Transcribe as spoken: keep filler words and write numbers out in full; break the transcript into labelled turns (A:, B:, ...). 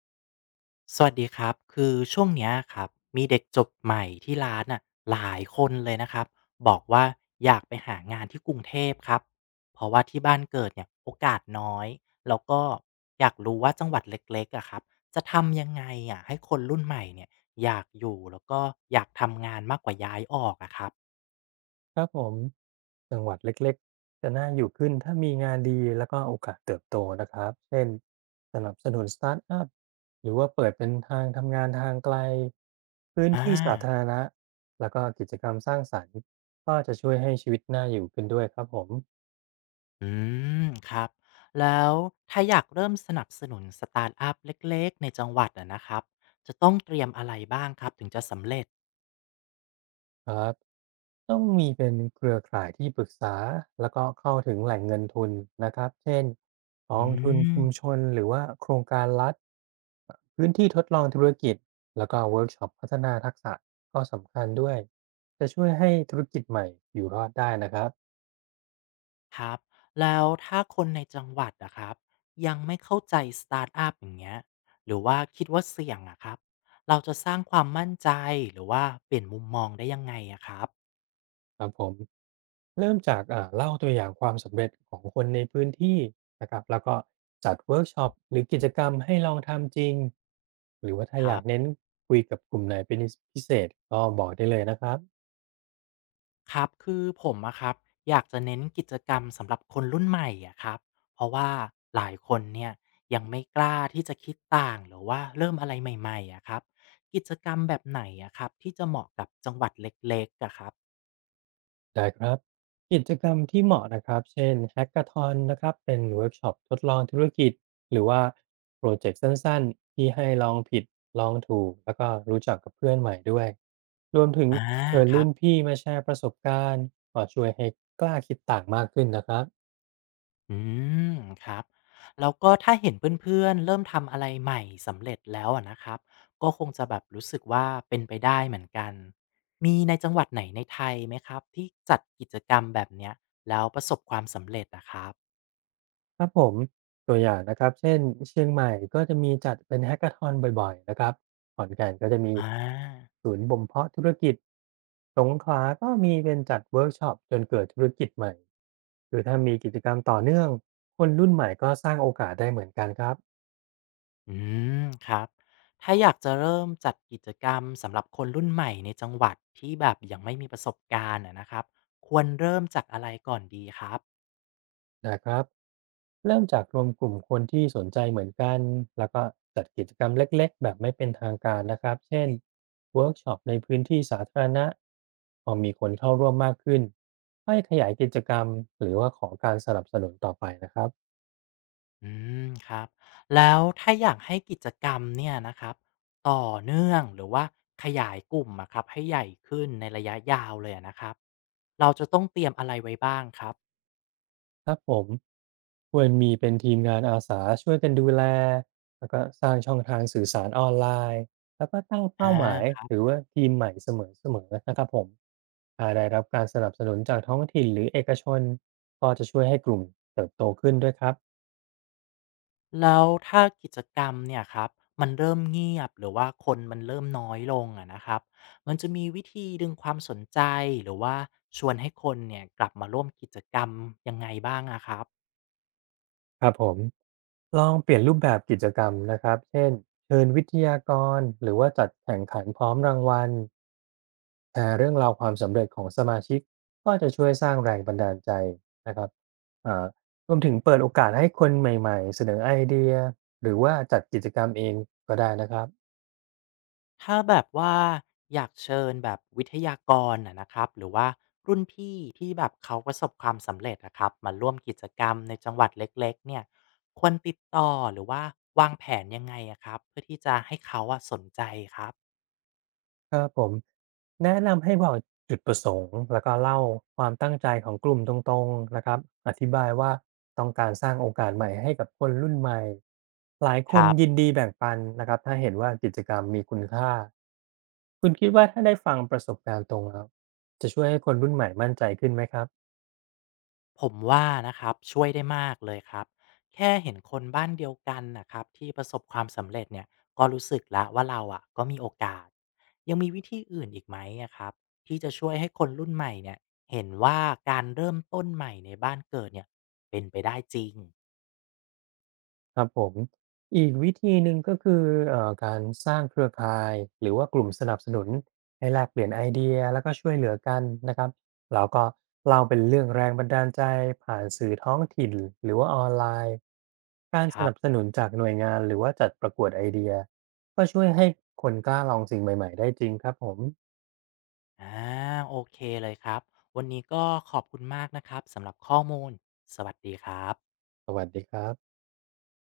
A: สวัสดีครับคือช่วงเนี้ยครับมีเด็กจบใหม่ที่ร้านอ่ะหลายคนเลยนะครับบอกว่าอยากไปหางานที่กรุงเทพครับเพราะว่าที่บ้านเกิดเนี่ยโอกาสน้อยแล้วก็อยากรู้ว่าจังหวัดเล็กๆอ่ะครับจะทำยังไงอ่ะให้คนรุ่นใหม่เนี่ยอยากอยู่แล้วก็อยากทำงานมากกว่าย้ายออกอ่ะครับ
B: ครับผมจังหวัดเล็กๆ จะน่าอยู่ขึ้นถ้ามีงานดีแล้วก็โอกาสเติบโตนะครับ เช่นสนับสนุนสตาร์ทอัพหรือว่าเปิดเป็นทางทำงานทางไกลพื้น
A: อ่า
B: ที่สาธารณะแล้วก็กิจกรรมสร้างสรรค์ก็จะช่วยให้ชีวิตน่าอยู่ขึ้นด้วยครับผม
A: อืมครับแล้วถ้าอยากเริ่มสนับสนุนสตาร์ทอัพเล็กๆในจังหวัดอ่ะนะครับจะต้องเตรียมอะไรบ้างครับถึงจะสำเร็จ
B: ครับต้องมีเป็นเครือข่ายที่ปรึกษาแล้วก็เข้าถึงแหล่งเงินทุนนะครับเช่นกอ
A: อื
B: งทุน
A: ม
B: ชุมชนหรือว่าโครงการรัฐพื้นที่ทดลองธุรกิจแล้วก็เวิร์กช็อปพัฒนาทักษะก็สำคัญด้วยจะช่วยให้ธุรกิจใหม่อยู่รอดได้นะครับ
A: ครับแล้วถ้าคนในจังหวัดอะครับยังไม่เข้าใจสตาร์ทอัพอย่างเงี้ยหรือว่าคิดว่าเสี่ยงอะครับเราจะสร้างความมั่นใจหรือว่าเปลี่ยนมุมมองได้ยังไงอะครับ
B: ครับผมเริ่มจากอ่าเล่าตัวอย่างความสำเร็จของคนในพื้นที่นะครับแล้วก็จัดเวิร์กช็อปหรือกิจกรรมให้ลองทำจริงหรือว่าถ้า
A: ค
B: อยา
A: รั
B: ก
A: บ
B: เน้นคุยกับกลุ่มไหนเป็นนิสพิเศษก็บอกได้เลยนะครับ
A: ครับคือผมอะครับอยากจะเน้นกิจกรรมสำหรับคนรุ่นใหม่อะครับเพราะว่าหลายคนเนี่ยยังไม่กล้าที่จะคิดต่างหรือว่าเริ่มอะไรใหม่ๆอะครับกิจกรรมแบบไหนอะครับที่จะเหมาะกับจังหวัดเล็กๆอะครับ
B: ได้ครับกิจกรรมที่เหมาะนะครับเช่น Hackathon นนะครับเป็นเวิร์กช็อปทดลองธุรกิจหรือว่าโปรเจกต์สั้นๆที่ให้ลองผิดลองถูกแล้วก็รู้จักกับเพื่อนใหม่ด้วยรวมถึง
A: อา
B: เชิญ
A: ครั
B: รุ่
A: บ
B: นพี่มาแชร์ประสบการณ์ก็ช่วยให้กล้าคิดต่างมากขึ้นนะครับ
A: อืมครับแล้วก็ถ้าเห็นเพื่อนๆเริ่มทำอะไรใหม่สำเร็จแล้วอะนะครับก็คงจะแบบรู้สึกว่าเป็นไปได้เหมือนกันมีในจังหวัดไหนในไทยไหมครับที่จัดกิจกรรมแบบเนี้ยแล้วประสบความสำเร็จอะครับ
B: ครับผมตัวอย่างนะครับเช่นเชียงใหม่ก็จะมีจัดเป็น Hackathon บ่อยๆนะครับขอนแก่นก็จะมี
A: อา
B: ศูนย์บ่มเพาะธุรกิจสงขลาก็มีเป็นจัดเวิร์กช็อปจนเกิดธุรกิจใหม่หรือถ้ามีกิจกรรมต่อเนื่องคนรุ่นใหม่ก็สร้างโอกาสได้เหมือนกันครับ
A: อืมครับถ้าอยากจะเริ่มจัดกิจกรรมสำหรับคนรุ่นใหม่ในจังหวัดที่แบบยังไม่มีประสบการณ์อะนะครับควรเริ่มจากอะไรก่อนดีครับ
B: นะครับเริ่มจากรวมกลุ่มคนที่สนใจเหมือนกันแล้วก็จัดกิจกรรมเล็กๆแบบไม่เป็นทางการนะครับเช่นเวิร์กช็อปในพื้นที่สาธารณะพอมีคนเข้าร่วมมากขึ้นให้ขยายกิจกรรมหรือว่าขอการสนับสนุนต่อไปนะครับ
A: อืมครับแล้วถ้าอยากให้กิจกรรมเนี่ยนะครับต่อเนื่องหรือว่าขยายกลุ่มอะครับให้ใหญ่ขึ้นในระยะยาวเลยอะนะครับเราจะต้องเตรียมอะไรไว้บ้างครับ
B: ครับผมควรมีเป็นทีมงานอาสาช่วยกันดูแลแล้วก็สร้างช่องทางสื่อสารออนไลน์แล้วก็ตั้ง
A: อา
B: เป้าหมาย
A: ครั
B: หรือ
A: บ
B: ว่าทีมใหม่เสมอๆนะครับผมถ้าได้รับการสนับสนุนจากท้องถิ่นหรือเอกชนก็จะช่วยให้กลุ่มเติบโตขึ้นด้วยครับ
A: แล้วถ้ากิจกรรมเนี่ยครับมันเริ่มเงียบหรือว่าคนมันเริ่มน้อยลงอะนะครับมันจะมีวิธีดึงความสนใจหรือว่าชวนให้คนเนี่ยกลับมาร่วมกิจกรรมยังไงบ้างอะครับ
B: ครับผมลองเปลี่ยนรูปแบบกิจกรรมนะครับเช่นเชิญวิทยากรหรือว่าจัดแข่งขันพร้อมรางวัล แชร์เรื่องราวความสำเร็จของสมาชิกก็จะช่วยสร้างแรงบันดาลใจนะครับอ่ารวมถึงเปิดโอกาสให้คนใหม่ๆเสนอไอเดียหรือว่าจัดกิจกรรมเองก็ได้นะครับ
A: ถ้าแบบว่าอยากเชิญแบบวิทยากรน่ะนะครับหรือว่ารุ่นพี่ที่แบบเขาประสบความสำเร็จนะครับมาร่วมกิจกรรมในจังหวัดเล็กๆเนี่ยควรติดต่อหรือว่าวางแผนยังไงอะครับเพื่อที่จะให้เขาอะสนใจครับ
B: ครับผมแนะนำให้บอกจุดประสงค์แล้วก็เล่าความตั้งใจของกลุ่มตรงๆนะครับอธิบายว่าต้องการสร้างโอกาสใหม่ให้กับคนรุ่นใหม่หลายค
A: ค
B: น
A: รั
B: ยิน
A: บ
B: ดีแบ่งปันนะครับถ้าเห็นว่ากิจกรรมมีคุณค่า คุณคิดว่าถ้าได้ฟังประสบการณ์ตรงแล้วจะช่วยให้คนรุ่นใหม่มั่นใจขึ้นไหมครับ
A: ผมว่านะครับช่วยได้มากเลยครับแค่เห็นคนบ้านเดียวกันนะครับที่ประสบความสำเร็จเนี่ยก็รู้สึกละว่าเราอ่ะก็มีโอกาสยังมีวิธีอื่นอีกไหมอะครับที่จะช่วยให้คนรุ่นใหม่เนี่ยเห็นว่าการเริ่มต้นใหม่ในบ้านเกิดเนี่ยเป็นไปได้จริง
B: ครับผมอีกวิธีหนึ่งก็คือเอ่อการสร้างเครือข่ายหรือว่ากลุ่มสนับสนุนให้แลกเปลี่ยนไอเดียแล้วก็ช่วยเหลือกันนะครับแล้วก็เล่าเป็นเรื่องแรงบันดาลใจผ่านสื่อท้องถิ่นหรือว่าออนไลน์การ
A: ค
B: ส
A: รั
B: นั
A: บ
B: บสนุนจากหน่วยงานหรือว่าจัดประกวดไอเดียก็ช่วยให้คนกล้าลองสิ่งใหม่ๆได้จริงครับผม
A: อ่าโอเคเลยครับวันนี้ก็ขอบคุณมากนะครับสำหรับข้อมูลสวัสดีครับ
B: สวัสดีครับ